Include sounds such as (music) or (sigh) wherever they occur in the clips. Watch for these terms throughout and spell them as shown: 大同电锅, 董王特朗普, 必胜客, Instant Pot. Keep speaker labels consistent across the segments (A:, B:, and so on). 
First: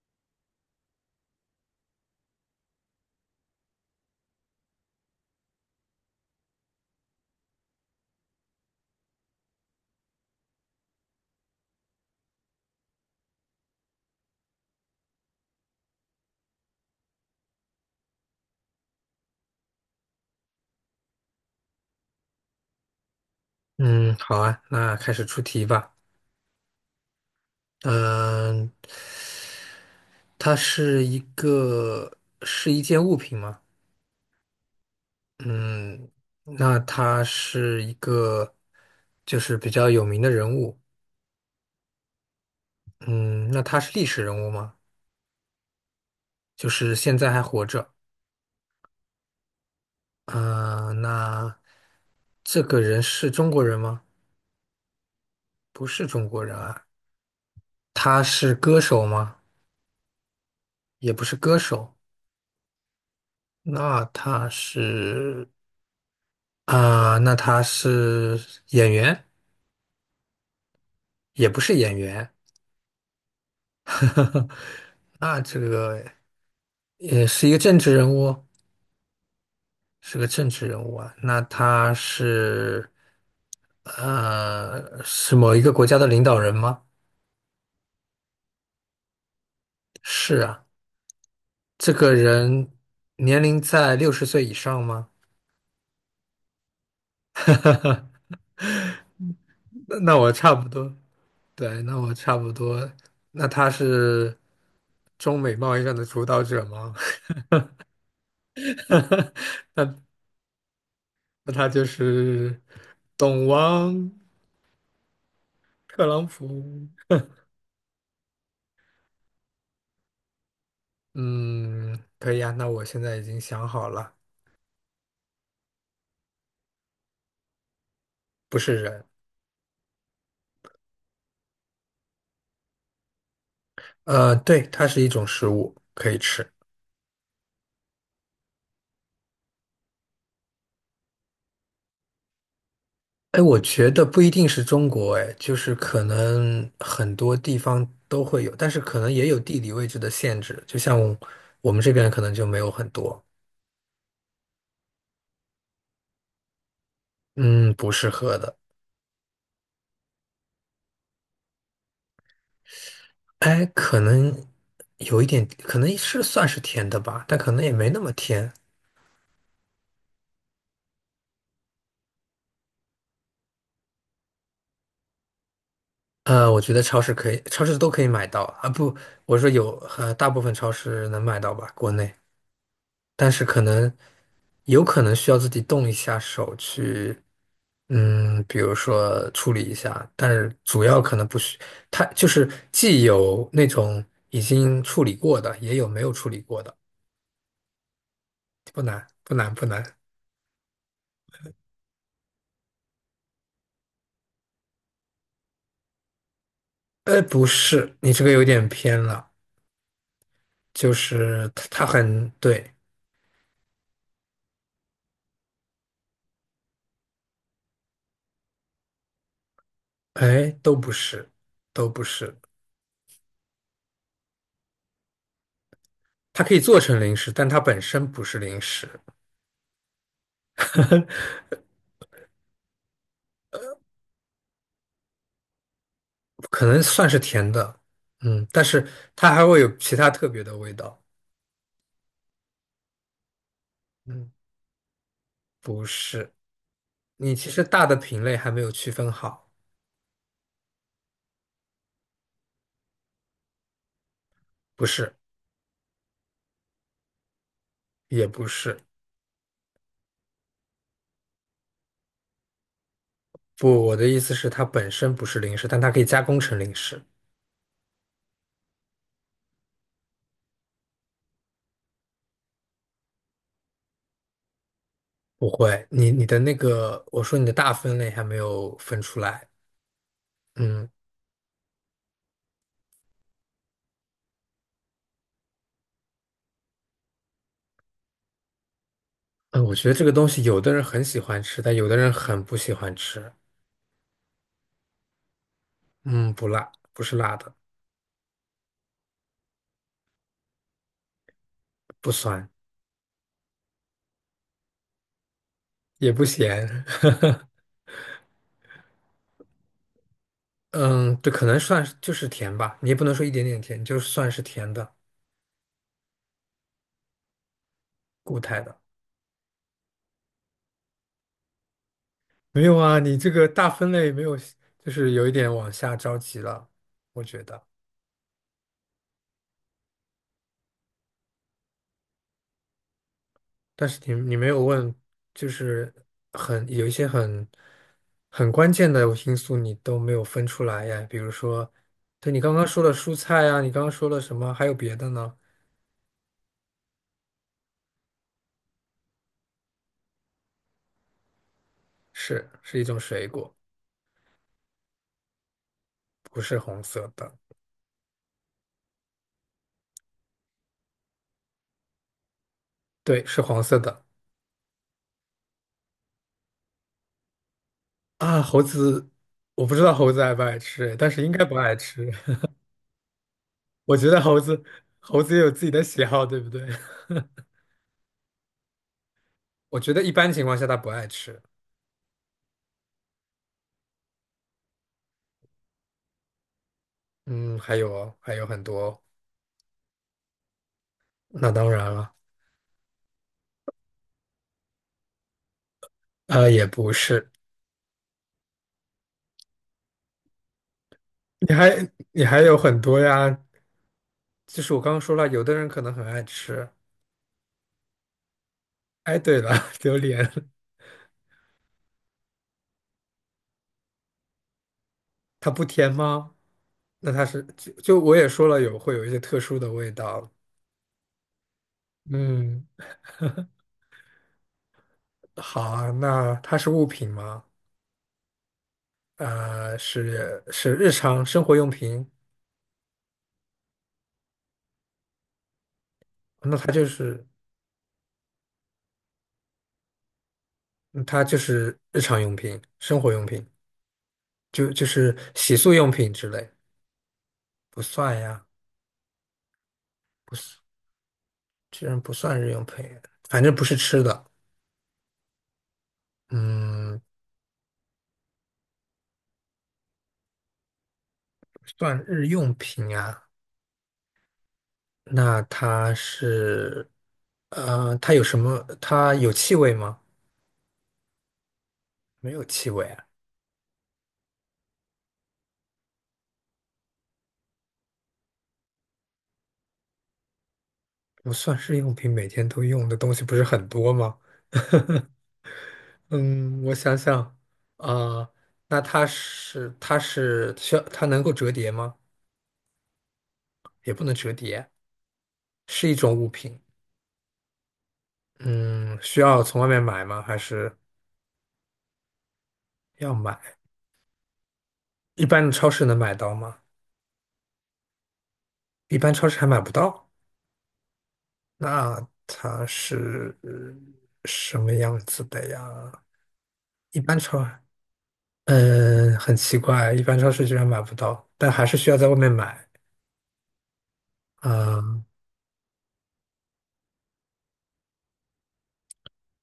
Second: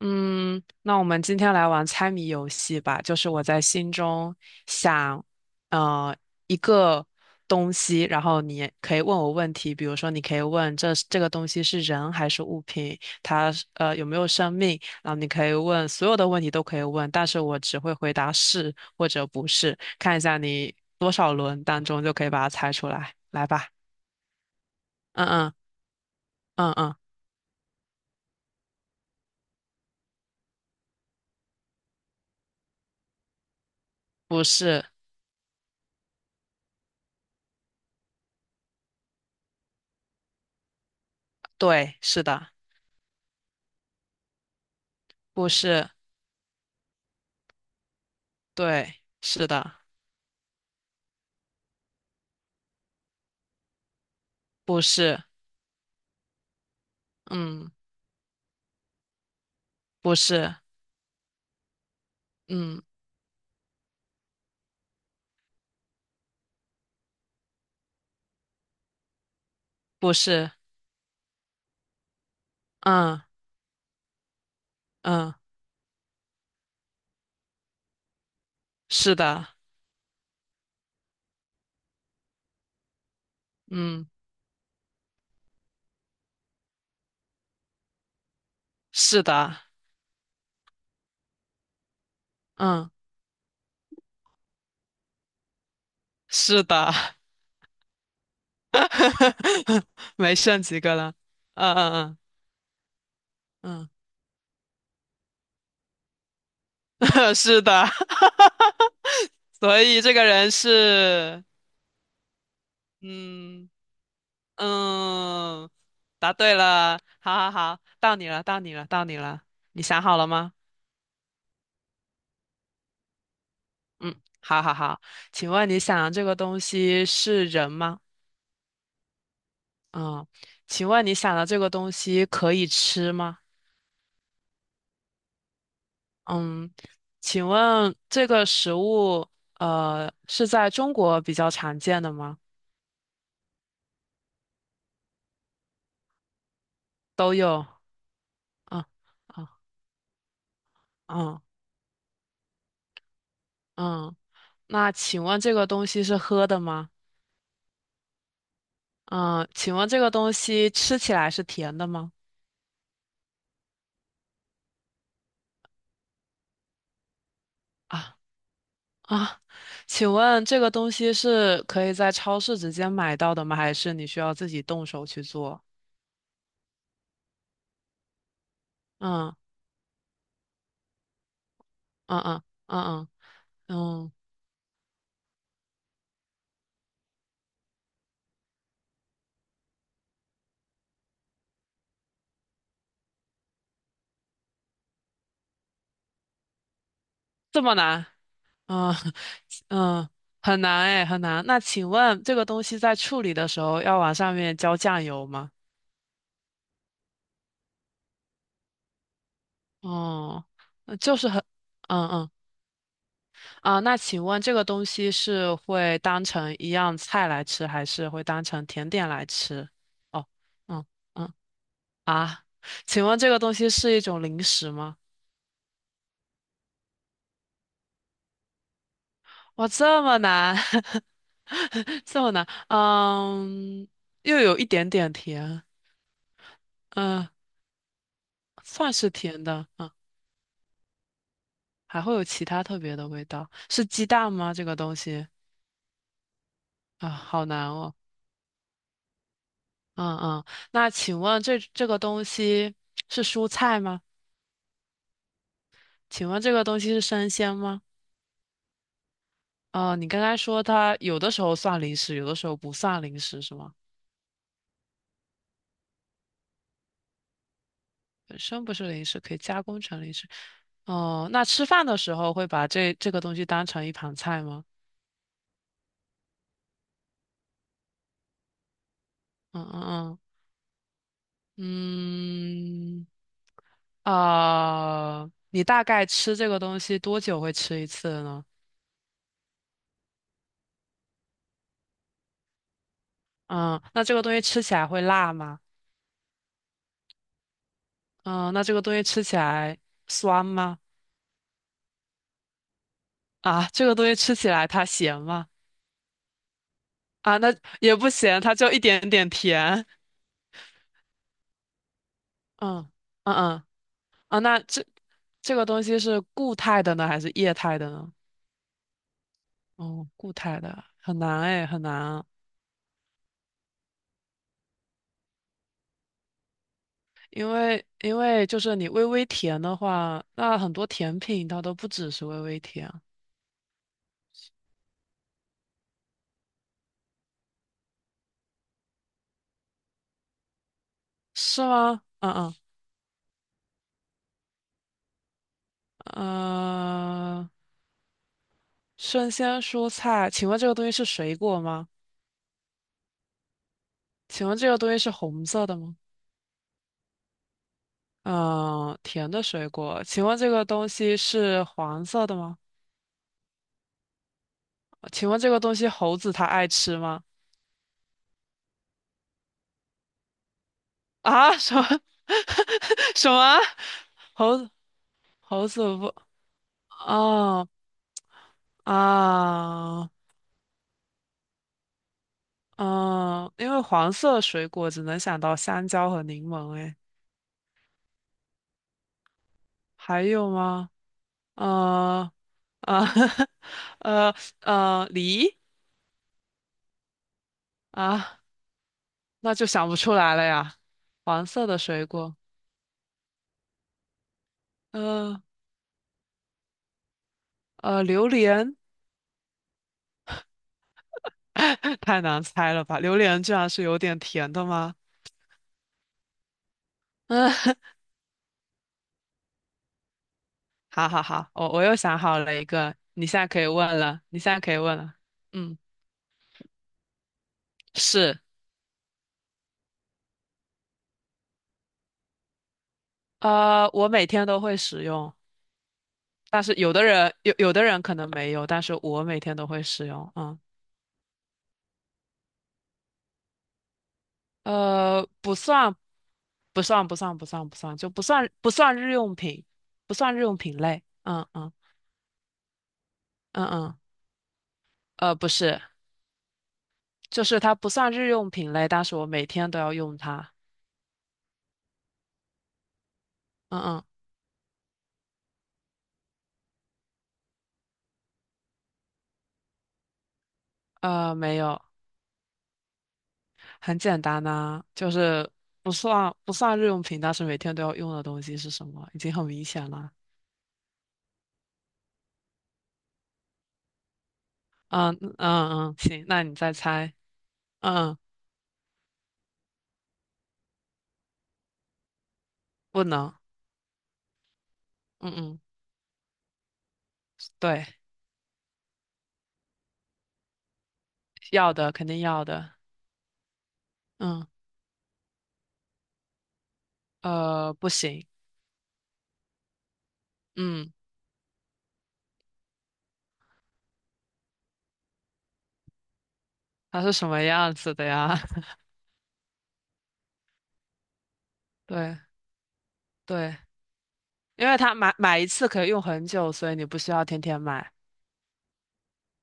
A: 嗯，那我们今天来玩猜谜游戏吧。就是我在心中想，呃，一个东西，然后你可以问我问题，比如说你可以问这个东西是人还是物品，它是有没有生命，然后你可以问所有的问题都可以问，但是我只会回答是或者不是，看一下你多少轮当中就可以把它猜出来。来吧。
B: 嗯，好啊，那开始
A: 嗯
B: 出
A: 嗯
B: 题吧。
A: 嗯嗯，
B: 嗯，它是一个是一件物品吗？
A: 不是。
B: 嗯，那它是一个就是比较有名的人物。
A: 对，是的。
B: 嗯，那他是历史人物吗？
A: 不是。
B: 就是现在还活着。
A: 对，是的。
B: 啊，那这个人是中国人吗？
A: 不是，
B: 不是中国人啊。
A: 嗯，
B: 他是歌手吗？
A: 不是，
B: 也不是歌手。
A: 嗯，
B: 那他是那他是演员。
A: 不是。
B: 也不是演员，
A: 嗯
B: (laughs)
A: 嗯，
B: 那这个也是一个政治人物，
A: 是的。
B: 是个政治人物啊。那他是
A: 嗯，
B: 呃是某一个国家的领导人吗？
A: 是的。
B: 是啊，这个人
A: 嗯，
B: 年龄在60岁以上吗？
A: 是的。
B: 那
A: (laughs)
B: 我
A: 没
B: 差
A: 剩
B: 不
A: 几
B: 多，
A: 个了。嗯
B: 对，那我
A: 嗯
B: 差不多。那他
A: 嗯
B: 是中美贸易战的主导者吗？
A: 嗯，(laughs) 是的。(laughs)
B: (laughs)
A: 所以这个人是，
B: 那他就是董
A: 嗯
B: 王
A: 嗯，
B: 特朗
A: 答对
B: 普。
A: 了。好好好，到你了，到你了，到你了，你想好了吗？
B: 嗯，可以啊，那我现在已经想好
A: 嗯，
B: 了，
A: 好好好。请问你想这个东西是人吗？
B: 不是人。
A: 嗯，请问你想的这个东西可以吃吗？
B: 对，它是一种食物，可以吃。
A: 嗯，请问这个食物是在中国比较常见的吗？
B: 哎，我觉得不一定是中国，哎，就是可能很
A: 都
B: 多地
A: 有。
B: 方都会有，但是
A: 嗯
B: 可能也有
A: 嗯
B: 地理位置的限制，就像
A: 嗯
B: 我们这边可能就没有很多。
A: 嗯。那请问这个东西是喝的吗？
B: 嗯，不适合的。
A: 嗯，请问这个东西吃起来是甜的吗？
B: 哎，可能有一点，可能是算是甜的吧，但可能也没那么
A: 啊
B: 甜。
A: 啊，请问这个东西是可以在超市直接买到的吗？还是你需要自己动手去做？
B: 我觉得超市可以，超市都可以买到啊。不，我
A: 嗯
B: 说有，大部分超市能买到吧，国内。
A: 嗯嗯嗯
B: 但是可
A: 嗯
B: 能
A: 嗯。
B: 有可能需要自己动一下手去，嗯，比如说处理一下，但是主要可能不需，它就是既有那种已经处理过的，也有没有处理过的。
A: 这么难？
B: 不
A: 嗯
B: 难，不难，不
A: (laughs)
B: 难。
A: 嗯，很难哎，很难。那请问这个东西在处理的时候要往上面浇酱油吗？
B: 不是，你这个有点偏了，
A: 哦，
B: 就
A: 那就是很。
B: 是它
A: 嗯
B: 很
A: 嗯
B: 对。
A: 啊。那请问这个东西是会当成一样菜来吃，还是会当成甜点来吃？哦。
B: 哎，都
A: 嗯
B: 不是，
A: 嗯
B: 都不是，
A: 啊，请问这个东西是一种零食吗？
B: 它可以做成零食，但它本身不是零食。
A: 哇，这么难。
B: (laughs)
A: (laughs) 这么难。嗯，又有一点点甜。
B: 可能算是
A: 嗯。
B: 甜的，嗯，但是
A: 算是
B: 它
A: 甜
B: 还会
A: 的。
B: 有
A: 嗯，
B: 其他特别的味道。
A: 还会有其他特别的味道，是鸡
B: 嗯，
A: 蛋吗？这个东西
B: 不是，
A: 啊，
B: 你
A: 好
B: 其实
A: 难
B: 大
A: 哦。
B: 的品类还没有区分好。
A: 嗯嗯，那请问这个东西是蔬菜吗？
B: 不是，
A: 请问这个东西是生鲜吗？
B: 也不是。
A: 哦，你刚才说它有的时候算零食，有的时候不算零食，是吗？
B: 不，我的意思是它本身不是零食，但它可以加工成零食。
A: 本身不是零食，可以加工成零食。哦，那吃饭的时候会把这个东西当成一盘菜吗？
B: 不会，你的那个，我说你的大分类还没有分出来，
A: 嗯嗯嗯
B: 嗯
A: 嗯。啊，你大概吃这个东西多久会吃一次呢？
B: 嗯。我觉得这个东西有的人很喜欢吃，但有的人很不喜欢吃。
A: 嗯，那这个东西吃起来会辣吗？
B: 嗯，不辣，不是辣的。
A: 嗯，那这个东西吃起来酸吗？
B: 不酸，
A: 啊，这个东西吃起来它咸吗？
B: 也不咸。
A: 啊，
B: (laughs)
A: 那也不咸，它就一点点甜。
B: 嗯，对，可能算是就是甜吧，
A: 嗯
B: 你也不能说一
A: 嗯
B: 点点
A: 嗯
B: 甜，就算是
A: 那
B: 甜
A: 这
B: 的。
A: 这个东西是固态的呢，还是液态的呢？
B: 固态的。
A: 哦，固态的很难哎，很难啊。
B: 没有啊，你这个大分类没有，就是有一点往下着急了，我觉
A: 因
B: 得。
A: 为因为就是你微微甜的话，那很多甜品它都不只是微微甜。
B: 但是你没有问，就是很有一些很关键的因素你都没有分出来呀，比如
A: 是
B: 说，
A: 吗？嗯
B: 对你刚
A: 嗯。
B: 刚说的蔬菜啊，你刚刚说了什么？还有别的呢？
A: 嗯，生鲜蔬菜，请问这个东西是水果吗？
B: 是一种水果。
A: 请问这个东西是红色的吗？
B: 不是红色的。
A: 嗯，甜的水果，请问这个东西是黄色的吗？
B: 对，是黄色的。
A: 请问这个东西猴子它爱吃吗？
B: 啊，猴子，我不知道猴子爱不爱吃，但是应该不
A: 啊，
B: 爱
A: 什么
B: 吃。
A: (laughs) 什么？
B: (laughs) 我觉得猴
A: 猴
B: 子，
A: 子
B: 猴子也有自
A: 猴
B: 己的
A: 子
B: 喜
A: 不？
B: 好，对不对？(laughs)
A: 哦
B: 我觉得
A: 啊
B: 一般情况下它不爱吃。
A: 嗯，因为黄色水果只能想到香蕉和柠檬，诶，
B: 嗯，还有很多。
A: 还有吗？
B: 那当然了。
A: 呃呃 (laughs) 呃梨
B: 也不是。
A: 啊，那就想不出来了呀。黄
B: 你
A: 色的
B: 还
A: 水
B: 你
A: 果，
B: 还有很多呀。就是我刚刚说了，有
A: 呃
B: 的人可能很爱吃。
A: 榴莲。
B: 哎，对了。(laughs) 榴莲
A: (laughs) 太难猜了吧？榴莲居然是有点甜的吗？
B: 它不甜吗？那它是就
A: 嗯，
B: 就我也说了会有一些特殊的味道。
A: (laughs) 好好好。我又想好了一
B: 嗯，
A: 个，你现在可以问了，你现在可以问了。
B: 好
A: 嗯，
B: 啊，那它是物品吗？
A: 是。
B: 是日常生活用品。
A: 我每天都会使用，
B: 那
A: 但
B: 它
A: 是
B: 就是
A: 有的人可能没有，但是我每天都会使用。
B: 嗯它就是日常用品、生活用品，就是
A: 不
B: 洗漱用
A: 算，
B: 品之类。
A: 不算，不算，不算，不
B: 不
A: 算，就
B: 算
A: 不
B: 呀。
A: 算，不算日用品，不
B: 不
A: 算日用
B: 是，
A: 品类。嗯嗯
B: 居然不算日用品，反正不
A: 嗯
B: 是
A: 嗯，
B: 吃的。
A: 不是。
B: 嗯，
A: 就是它不算日用品类，但是我每天都要用它。
B: 不算日用品啊，
A: 嗯
B: 那它是，它有什么？它有气味吗？
A: 嗯，没有。
B: 没有气味啊。
A: 很简单呐、就是不算日用品，但是每天都要用的东西是什么？已经很明显了。
B: 不算日用品，每天都用的东西不是很多吗？(laughs)
A: 嗯嗯嗯，行。那你
B: 嗯，
A: 再
B: 我想
A: 猜。
B: 想，
A: 嗯，
B: 啊、那它是它是需要它能够折叠吗？
A: 不能。
B: 也不能折叠。
A: 嗯嗯，
B: 是一种物品。
A: 对，
B: 嗯，需要从外面买吗？还是
A: 要的肯定要的。
B: 要买？
A: 嗯，
B: 一般的超市能买到吗？
A: 不行。
B: 一般超市还买不到。
A: 嗯。
B: 那什么样子的呀？一
A: 它是
B: 般
A: 什
B: 超，
A: 么样子的呀？(laughs)
B: 嗯，很奇怪，一般超市居然买不到，但还是需要在外
A: 对
B: 面买。
A: 对，因为它
B: 嗯，
A: 买一次可以用很久，所以你不需要天天买。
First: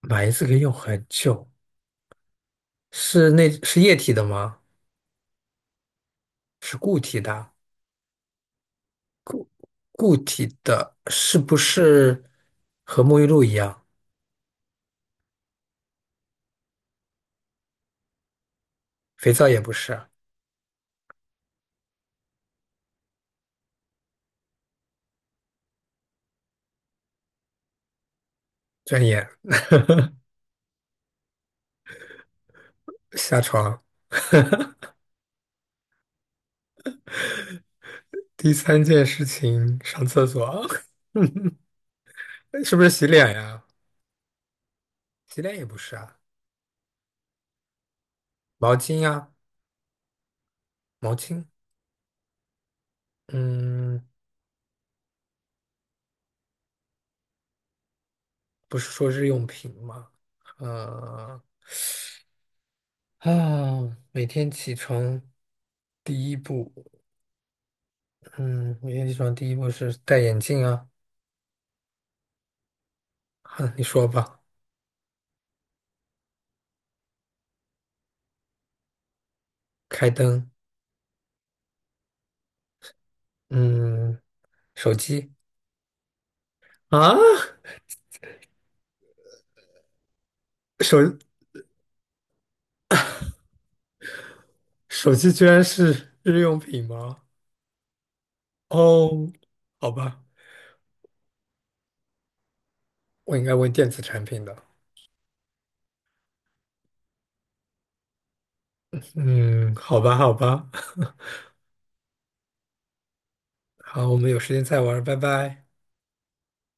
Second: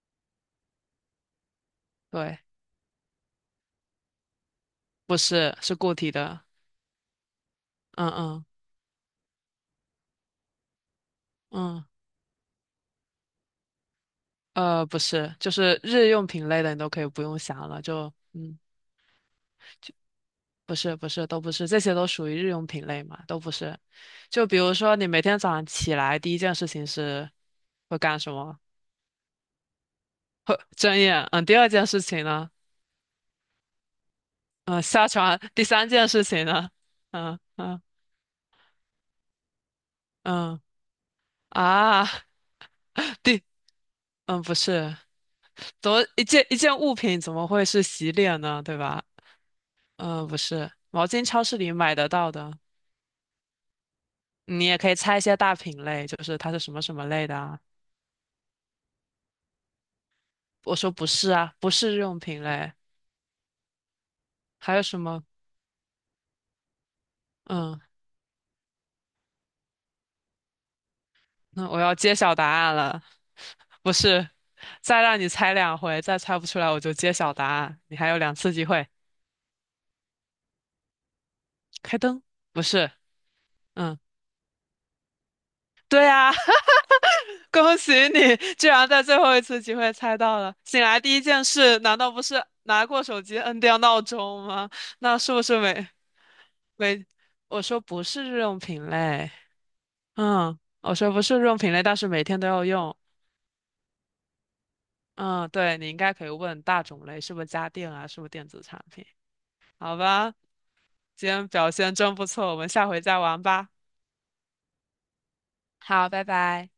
B: 买一次可以用很久。
A: 对，
B: 是那是液体的吗？
A: 不是，是固体的。
B: 是固体的。
A: 嗯嗯
B: 固体的是不
A: 嗯，
B: 是和沐浴露一样？
A: 不是，就是日用品类的，你都可以不用想了。
B: 肥皂也不是。
A: 不是不是，都不是，这些都属于日用品类嘛，都不是。就比如说，你每天早上起来第一件事情是会干什么？
B: 转眼
A: 会睁眼。嗯，第二件事情呢？
B: 下床。
A: 嗯，(laughs) 下床。第三件事情呢？嗯嗯
B: 第三件事情，上厕
A: 嗯
B: 所。(laughs)
A: 啊。(laughs)
B: 是不是洗脸
A: 对，
B: 呀？
A: 嗯，不是，
B: 洗脸也不
A: 怎
B: 是
A: 么
B: 啊。
A: 一件一件物品怎么会是洗脸呢？
B: 毛
A: 对
B: 巾
A: 吧？
B: 呀，
A: 嗯，不是，毛
B: 毛
A: 巾超
B: 巾。
A: 市里买得到的。
B: 嗯，
A: 你也可以猜一些大品类，就是它是什么什么类的啊？
B: 不是说日用品吗？
A: 我说不是
B: 呃，
A: 啊，不是日用品类。
B: 啊，每天起
A: 还有什
B: 床
A: 么？
B: 第一步，
A: 嗯，
B: 嗯，每天起床第一步是戴眼镜啊。
A: 那我要揭晓答案了，
B: (laughs) 哼，你
A: 不
B: 说
A: 是。
B: 吧，
A: 再让你猜两回，再猜不出来我就揭晓答案，你还有两次机会。
B: 开灯，
A: 开灯，不是。嗯，
B: 嗯。手机。
A: 对啊，
B: 啊，
A: 恭喜你，居然在最后一次机会猜到了。醒来第一
B: 手
A: 件事，难道不是拿过手机摁掉闹钟吗？
B: 手
A: 那
B: 机
A: 是不
B: 居
A: 是
B: 然
A: 没
B: 是日用品
A: 没？
B: 吗？
A: 我说不是日用品类，
B: 哦，好吧，
A: 我说不是日用品类，但是每天都要用。
B: 我应该问电子产品的。
A: 嗯，对，你应该可以问大种类，是不是家电啊，是不是电子产品？
B: 嗯，
A: 好
B: 好吧，好
A: 吧，
B: 吧。(laughs)
A: 今天表现真不错，我们下回再玩吧。
B: 好，我们有时间再玩，拜拜。
A: 好，拜拜。